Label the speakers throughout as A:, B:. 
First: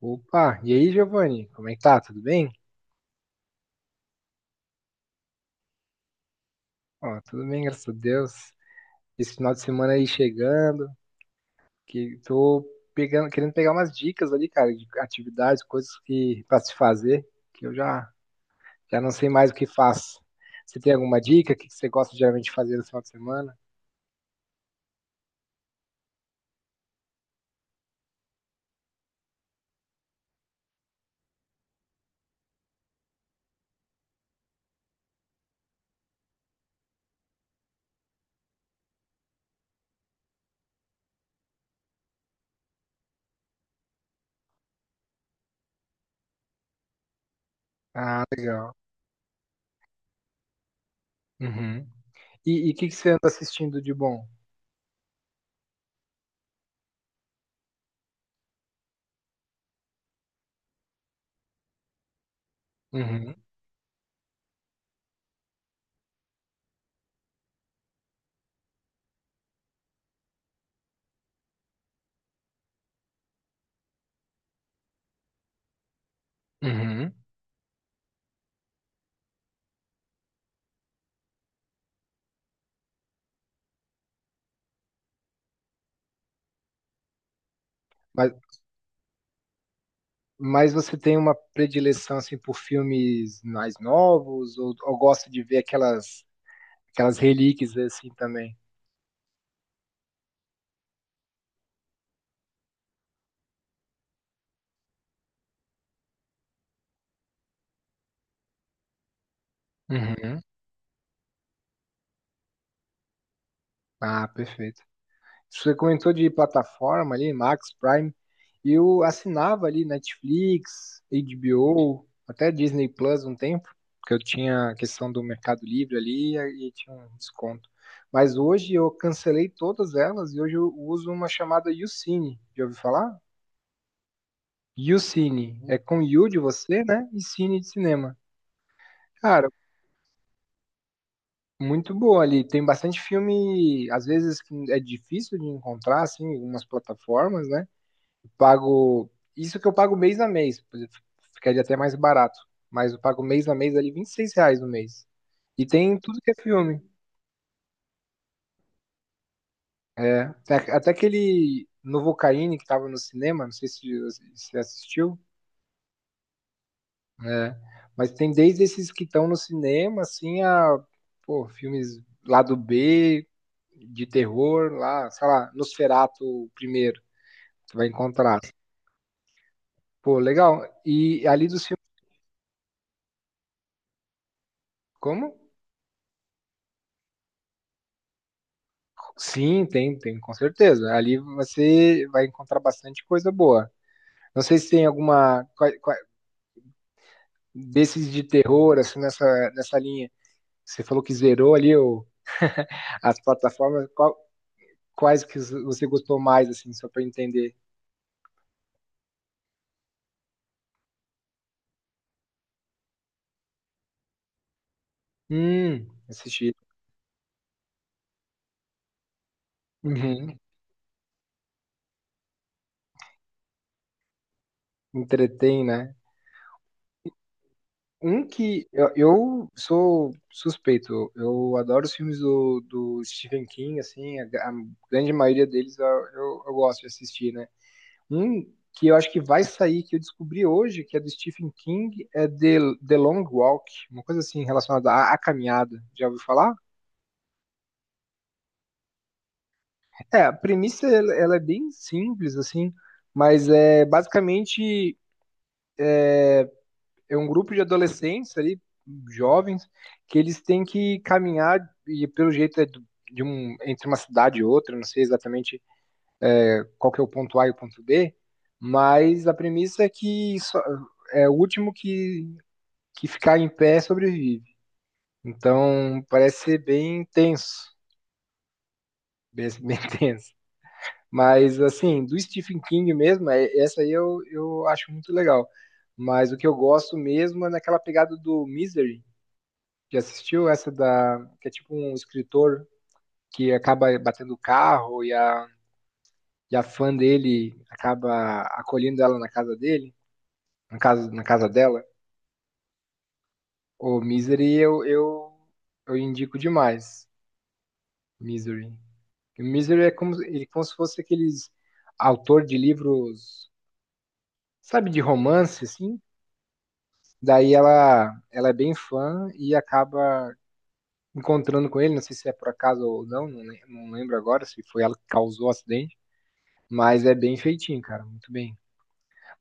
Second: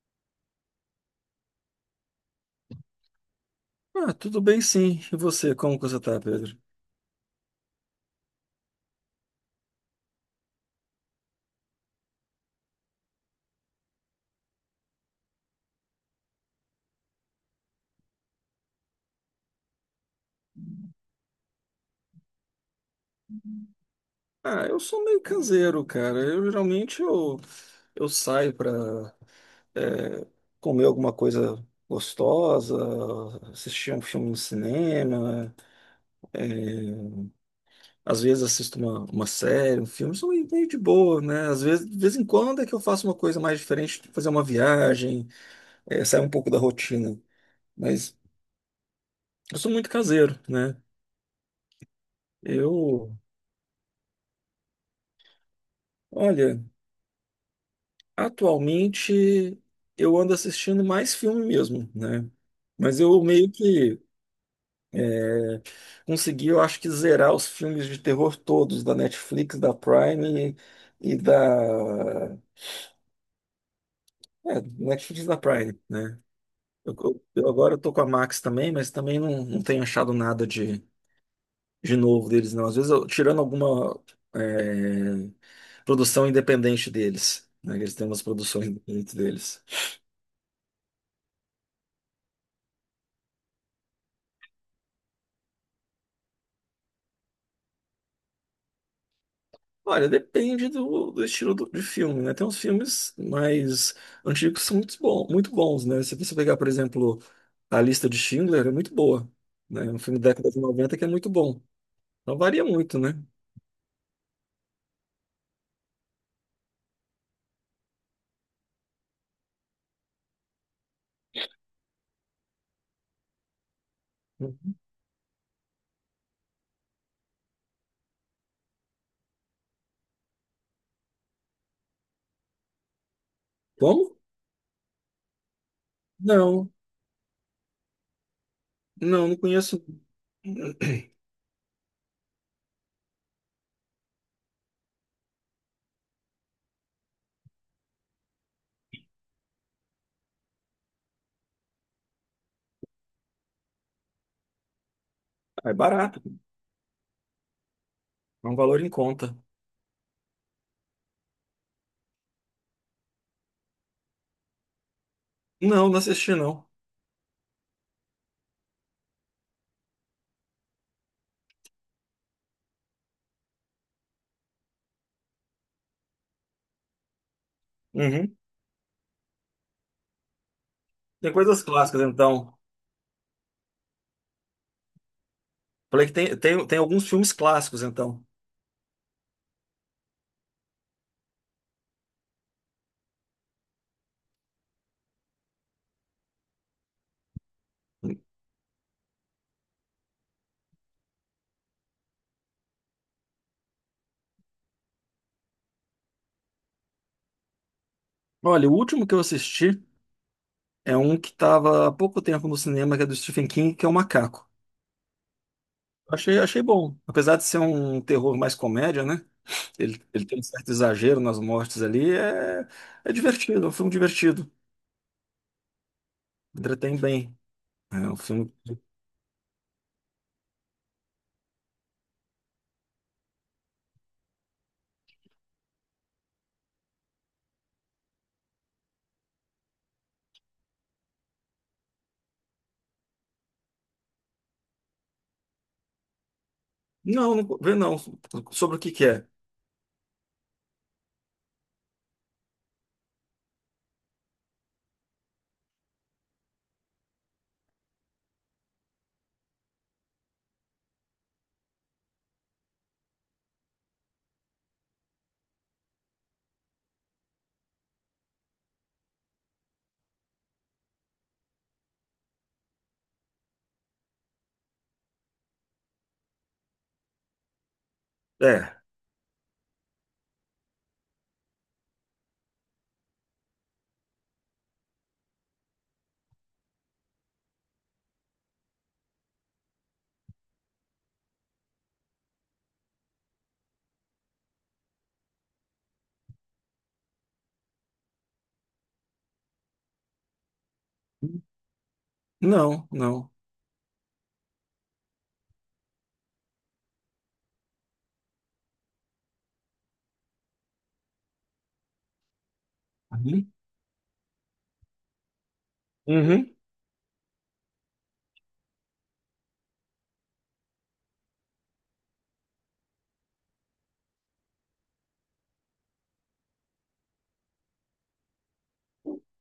A: Opa, e aí, Giovanni? Como é que tá? Tudo bem?
B: Ah, tudo bem sim. E você, como que você tá, Pedro?
A: Ó, tudo bem, graças a Deus. Esse final de semana aí chegando, que tô pegando, querendo pegar umas dicas ali, cara, de atividades, coisas que para se fazer, que eu já não sei mais o que faço. Você tem alguma dica? O que que você gosta geralmente de fazer no final de semana?
B: Ah, eu sou meio caseiro, cara. Eu geralmente eu saio pra é, comer alguma coisa gostosa, assistir um filme no cinema. é, Às vezes assisto uma série, um filme, sou meio de boa, né? Às vezes, de vez em quando é que eu faço uma coisa mais diferente, tipo fazer uma viagem, sair um pouco da rotina. Mas
A: Ah, legal.
B: eu sou muito caseiro, né?
A: Uhum. E o que que você
B: Eu,
A: anda assistindo de bom?
B: olha. Atualmente eu ando assistindo mais filme mesmo, né? Mas eu
A: Uhum.
B: meio que consegui, eu acho que zerar os filmes de terror todos da Netflix, da Prime e, da Netflix e da Prime, né? Eu,
A: Uhum.
B: eu- eu agora tô com a Max também, mas também não tenho achado nada de novo deles, não. Às vezes eu tirando alguma é, produção independente deles, né? Eles têm umas
A: Mas,
B: produções independentes deles.
A: mas você tem uma predileção assim por filmes mais novos ou gosta de ver aquelas relíquias assim também.
B: Olha, depende do estilo de filme, né? Tem uns filmes mais antigos que são muito, bom, muito bons, né? Se você pegar, por exemplo, A Lista de Schindler, é muito boa, né? É um filme da
A: Uhum.
B: década de 90 que é muito bom. Não varia muito, né?
A: Ah, perfeito. Você comentou de plataforma ali, Max Prime. Eu assinava ali Netflix, HBO, até Disney Plus um tempo, porque eu tinha a questão do Mercado Livre ali e tinha um desconto. Mas hoje eu cancelei todas elas e hoje eu uso uma chamada YouCine. Já ouviu falar?
B: Como?
A: YouCine. É com You de
B: Não,
A: você, né? E Cine de cinema.
B: não, não
A: Cara,
B: conheço.
A: muito boa ali. Tem bastante filme, às vezes que é difícil de encontrar, assim, em algumas plataformas, né? Pago. Isso que eu pago mês a mês, por exemplo, ficaria até mais barato. Mas eu pago mês a mês ali 26 reais no mês. E
B: Ah, é
A: tem
B: barato,
A: tudo que é filme.
B: é um valor em conta.
A: É. Até aquele Novocaine que tava no cinema, não sei se você assistiu.
B: Não, não assisti, não.
A: É, mas tem desde esses que estão no cinema, assim, a, pô, filmes lá do B, de terror, lá, sei lá, Nosferatu primeiro, você vai
B: Uhum.
A: encontrar. Pô, legal. E
B: Tem
A: ali
B: coisas
A: dos filmes,
B: clássicas, então.
A: como?
B: Falei que tem alguns filmes clássicos, então.
A: Sim, tem, com certeza. Ali você vai encontrar bastante coisa boa. Não sei se tem alguma desses de terror, assim, nessa linha. Você falou que zerou ali o, as plataformas, quais que você gostou mais, assim, só para entender?
B: Olha, o último que eu assisti é um que estava há pouco tempo no cinema, que é do Stephen King, que é o Macaco.
A: Assisti.
B: Achei bom. Apesar de ser um terror mais comédia, né? Ele
A: Uhum.
B: tem um certo exagero nas mortes ali. É divertido, é um filme divertido.
A: Entretém, né?
B: Entretém bem. É um
A: Um
B: filme.
A: que eu sou suspeito, eu adoro os filmes do, do Stephen King, assim, a, a grande maioria deles eu gosto de assistir, né? Um que eu acho que vai sair, que eu descobri hoje, que é do Stephen King, é The Long Walk, uma coisa assim relacionada à, à caminhada. Já ouviu falar?
B: Não, não vê não. Sobre o que que é?
A: É, a premissa ela é bem simples, assim, mas é basicamente. É um grupo de adolescentes ali, jovens, que eles têm que caminhar e pelo jeito é de um, entre uma cidade e outra, não sei exatamente qual que é o ponto A e o ponto B, mas a premissa é que só, é o último que ficar em pé sobrevive. Então parece ser bem tenso,
B: É.
A: bem, bem tenso. Mas assim, do Stephen King mesmo, é, essa aí eu acho muito legal. Mas o que eu gosto mesmo é naquela pegada do Misery. Já assistiu essa da que é tipo um escritor que acaba batendo o carro e a fã dele acaba acolhendo ela na casa dele, na casa dela?
B: Não, não.
A: O Misery eu indico demais. Misery. O Misery é como, ele é como se fosse aqueles autor de livros,
B: Uhum.
A: sabe, de romance, assim.
B: Uhum.
A: Daí ela é bem fã e acaba encontrando com ele, não sei se é por acaso ou não, não, não lembro agora se foi ela que causou o acidente. Mas é bem feitinho, cara, muito bem.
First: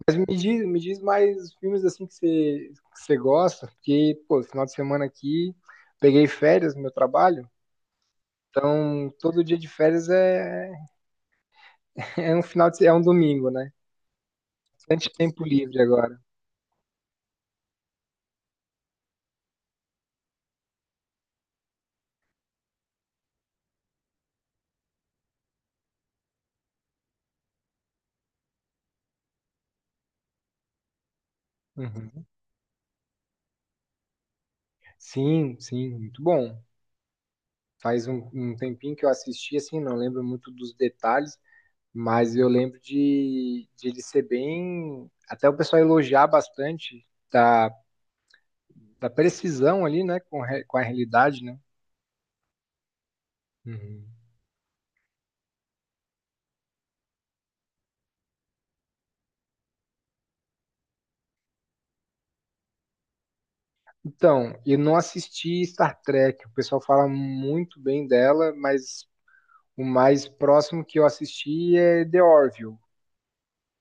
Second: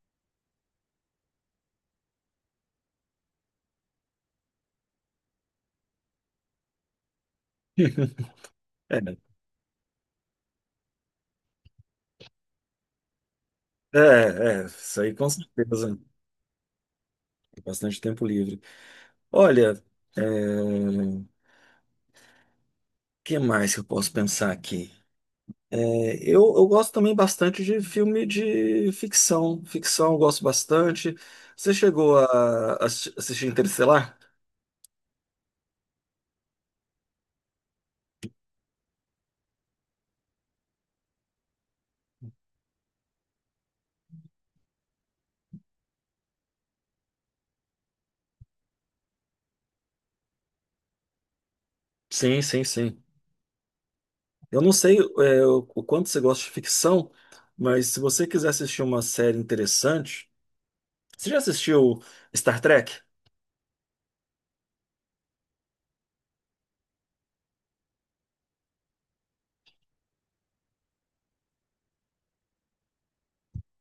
A: Mas me diz mais filmes assim que você gosta, porque, pô, final de semana aqui, peguei férias no meu trabalho,
B: É,
A: então todo dia de férias é, é um final de, é um domingo, né?
B: É, isso
A: Bastante
B: aí com
A: tempo livre
B: certeza.
A: agora.
B: Tem bastante tempo livre. Olha, é, o que mais que eu posso pensar aqui? Eu gosto também bastante de filme de ficção. Ficção eu gosto bastante. Você chegou
A: Uhum.
B: a assistir Interestelar?
A: Sim, sim, muito bom. Faz um, um tempinho que eu assisti, assim, não lembro muito dos detalhes, mas eu lembro de ele ser bem. Até o pessoal elogiar bastante da. Da precisão ali, né, com, com a realidade, né?
B: Sim, sim, sim.
A: Uhum.
B: Eu não sei, é, o quanto você gosta de ficção, mas se você quiser assistir uma série interessante, você já assistiu Star Trek?
A: Então, eu não assisti Star Trek. O pessoal fala muito bem dela, mas o mais próximo que eu assisti é The Orville,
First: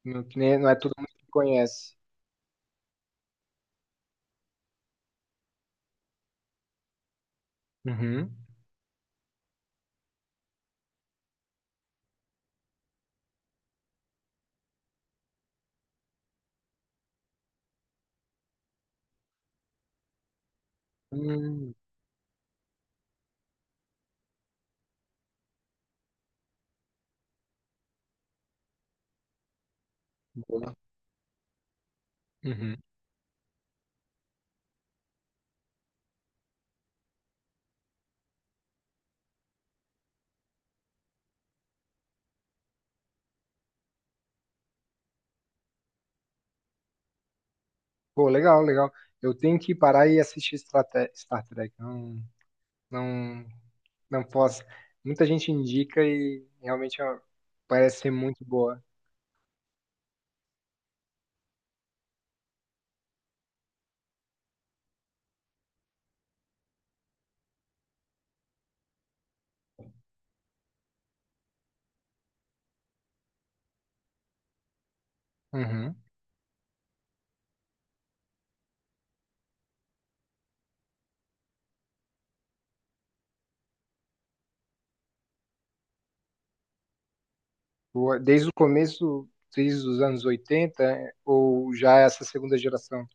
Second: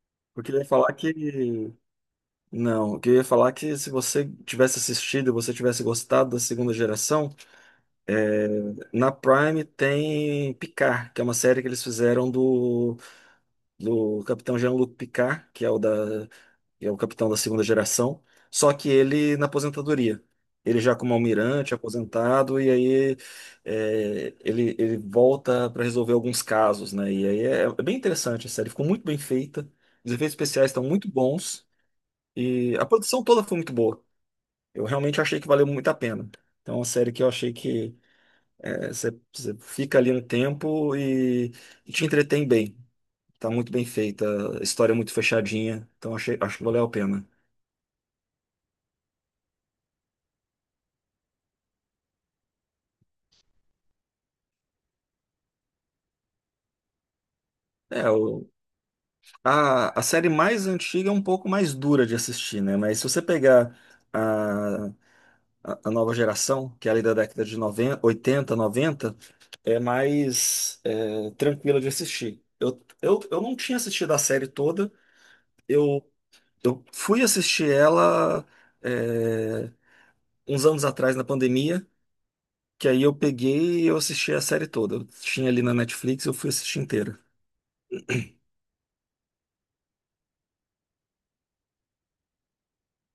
A: não, que
B: Porque
A: nem-
B: ele ia
A: não é todo
B: falar
A: mundo
B: que.
A: que conhece.
B: Não, eu queria falar que se você tivesse assistido, você tivesse gostado da segunda geração,
A: Uhum.
B: é, na Prime tem Picard, que é uma série que eles fizeram do capitão Jean-Luc Picard, que é o da, que é o capitão da segunda geração, só que ele na aposentadoria. Ele já como almirante,
A: Hum,
B: aposentado, e aí é, ele volta para resolver alguns casos, né? E aí é, é bem interessante a série, ficou muito bem feita, os efeitos especiais
A: boa.
B: estão muito bons,
A: Uhum.
B: e a produção toda foi muito boa. Eu realmente achei que valeu muito a pena. Então, é uma série que eu achei que é, você fica ali um tempo e te entretém bem. Tá muito bem feita, a história é muito fechadinha, então achei, acho que valeu a pena.
A: Pô, legal, legal. Eu tenho que parar e assistir Star Trek. Não, não, não posso. Muita gente indica e realmente ó, parece ser
B: É,
A: muito
B: o,
A: boa.
B: a série mais antiga é um pouco mais dura de assistir, né? Mas se você pegar a, a nova geração, que é ali da década de 90, 80, 90, é mais é, tranquila de assistir. Eu não tinha assistido a série toda,
A: Uhum.
B: eu, eu fui assistir ela é, uns anos atrás na pandemia, que aí eu peguei e eu assisti a série toda. Eu tinha ali na Netflix, eu fui assistir inteira.
A: Ou é desde o começo, desde os anos 80, é, ou já é essa segunda geração?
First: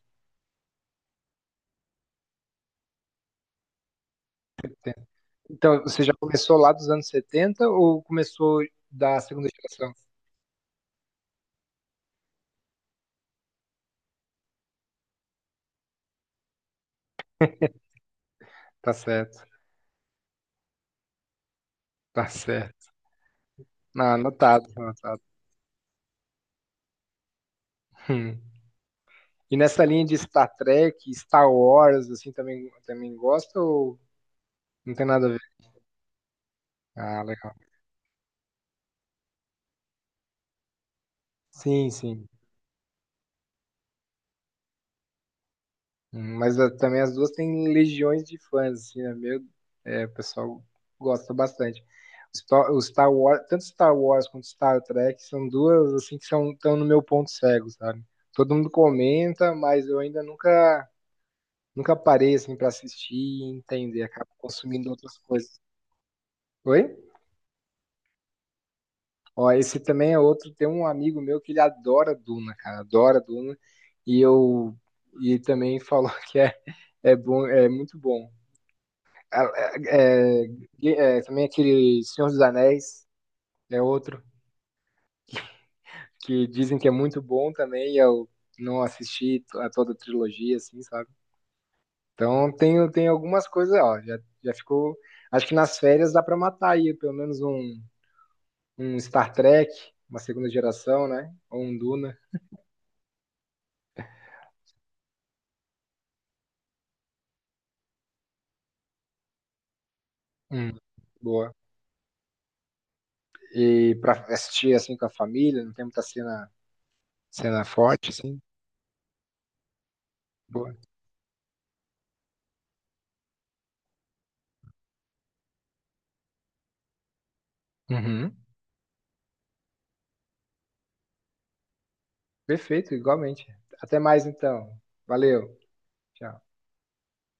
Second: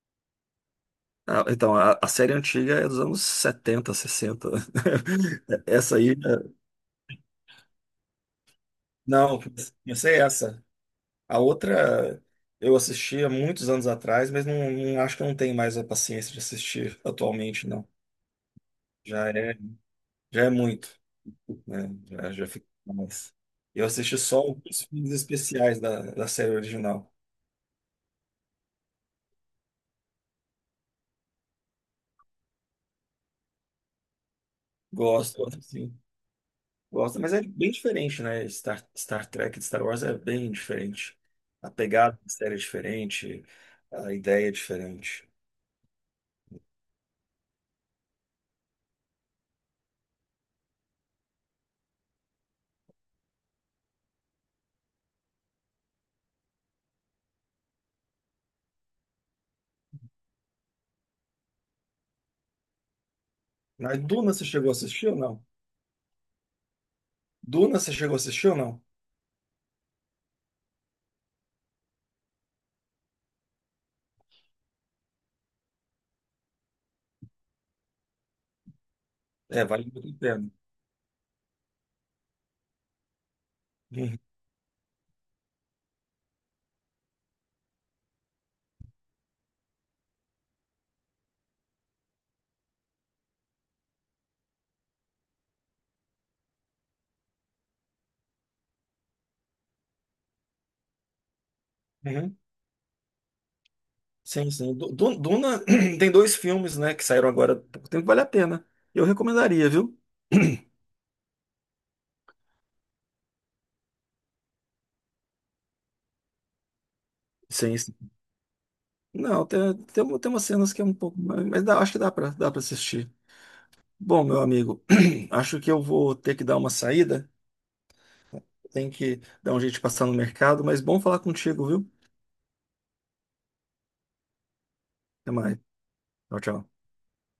B: Ah, então, a série antiga é dos anos 70 sessenta.
A: Então,
B: Essa
A: você já
B: aí.
A: começou lá dos anos 70 ou começou da
B: Não,
A: segunda geração?
B: comecei essa. A outra eu assisti há muitos anos atrás, mas acho que eu não tenho mais a paciência de assistir atualmente, não.
A: Tá
B: Já
A: certo,
B: é, Já é muito, né?
A: tá
B: Já fica
A: certo.
B: mais. Eu
A: Ah,
B: assisti só
A: anotado,
B: alguns filmes
A: anotado.
B: especiais da série original.
A: Hum. E nessa linha de Star Trek, Star Wars, assim, também, também gosta ou não tem nada a ver?
B: Gosto, assim. Gosto,
A: Ah,
B: mas é
A: legal.
B: bem diferente, né? Star Trek de Star Wars é bem diferente. A
A: Sim,
B: pegada
A: sim.
B: da série é diferente, a ideia é diferente.
A: Mas ah, também as duas têm legiões de fãs, assim, né? Meu, é, o pessoal gosta bastante. O Star Wars, tanto Star Wars quanto Star Trek são duas assim que são estão no meu ponto cego, sabe? Todo mundo comenta, mas eu ainda nunca parei assim para assistir e
B: Mas
A: entender, acabo
B: Duna você chegou a
A: consumindo
B: assistir ou
A: outras
B: não?
A: coisas. Oi?
B: Duna você chegou a assistir ou não?
A: Ó, esse também é outro, tem um amigo meu que ele adora Duna, cara, adora Duna, e eu e ele também falou que é é bom, é muito bom.
B: É, vale muito a
A: É,
B: pena.
A: é, também aquele Senhor dos Anéis, é
B: Uhum.
A: outro, que dizem que é muito bom também, e eu não assisti a toda a trilogia, assim, sabe? Então tem, tem algumas coisas, ó, já, já ficou. Acho que nas férias dá pra matar aí pelo menos um, um Star Trek, uma segunda geração, né? Ou um Duna.
B: Uhum. Sim, sim. Duna tem dois filmes, né, que saíram agora há pouco tempo, vale a pena. Eu recomendaria, viu?
A: Hum, boa. E pra assistir assim com a família, não tem muita cena, cena
B: Sim, sim.
A: forte, assim.
B: Não, tem umas cenas
A: Boa.
B: que é um pouco mais. Acho que dá pra assistir. Bom, meu amigo, acho que eu vou ter que dar uma saída.
A: Uhum.
B: Tem que dar um jeito de passar no mercado, mas bom falar contigo, viu?
A: Perfeito, igualmente. Até mais então.
B: Até
A: Valeu.
B: mais.
A: Tchau.
B: Tchau, tchau.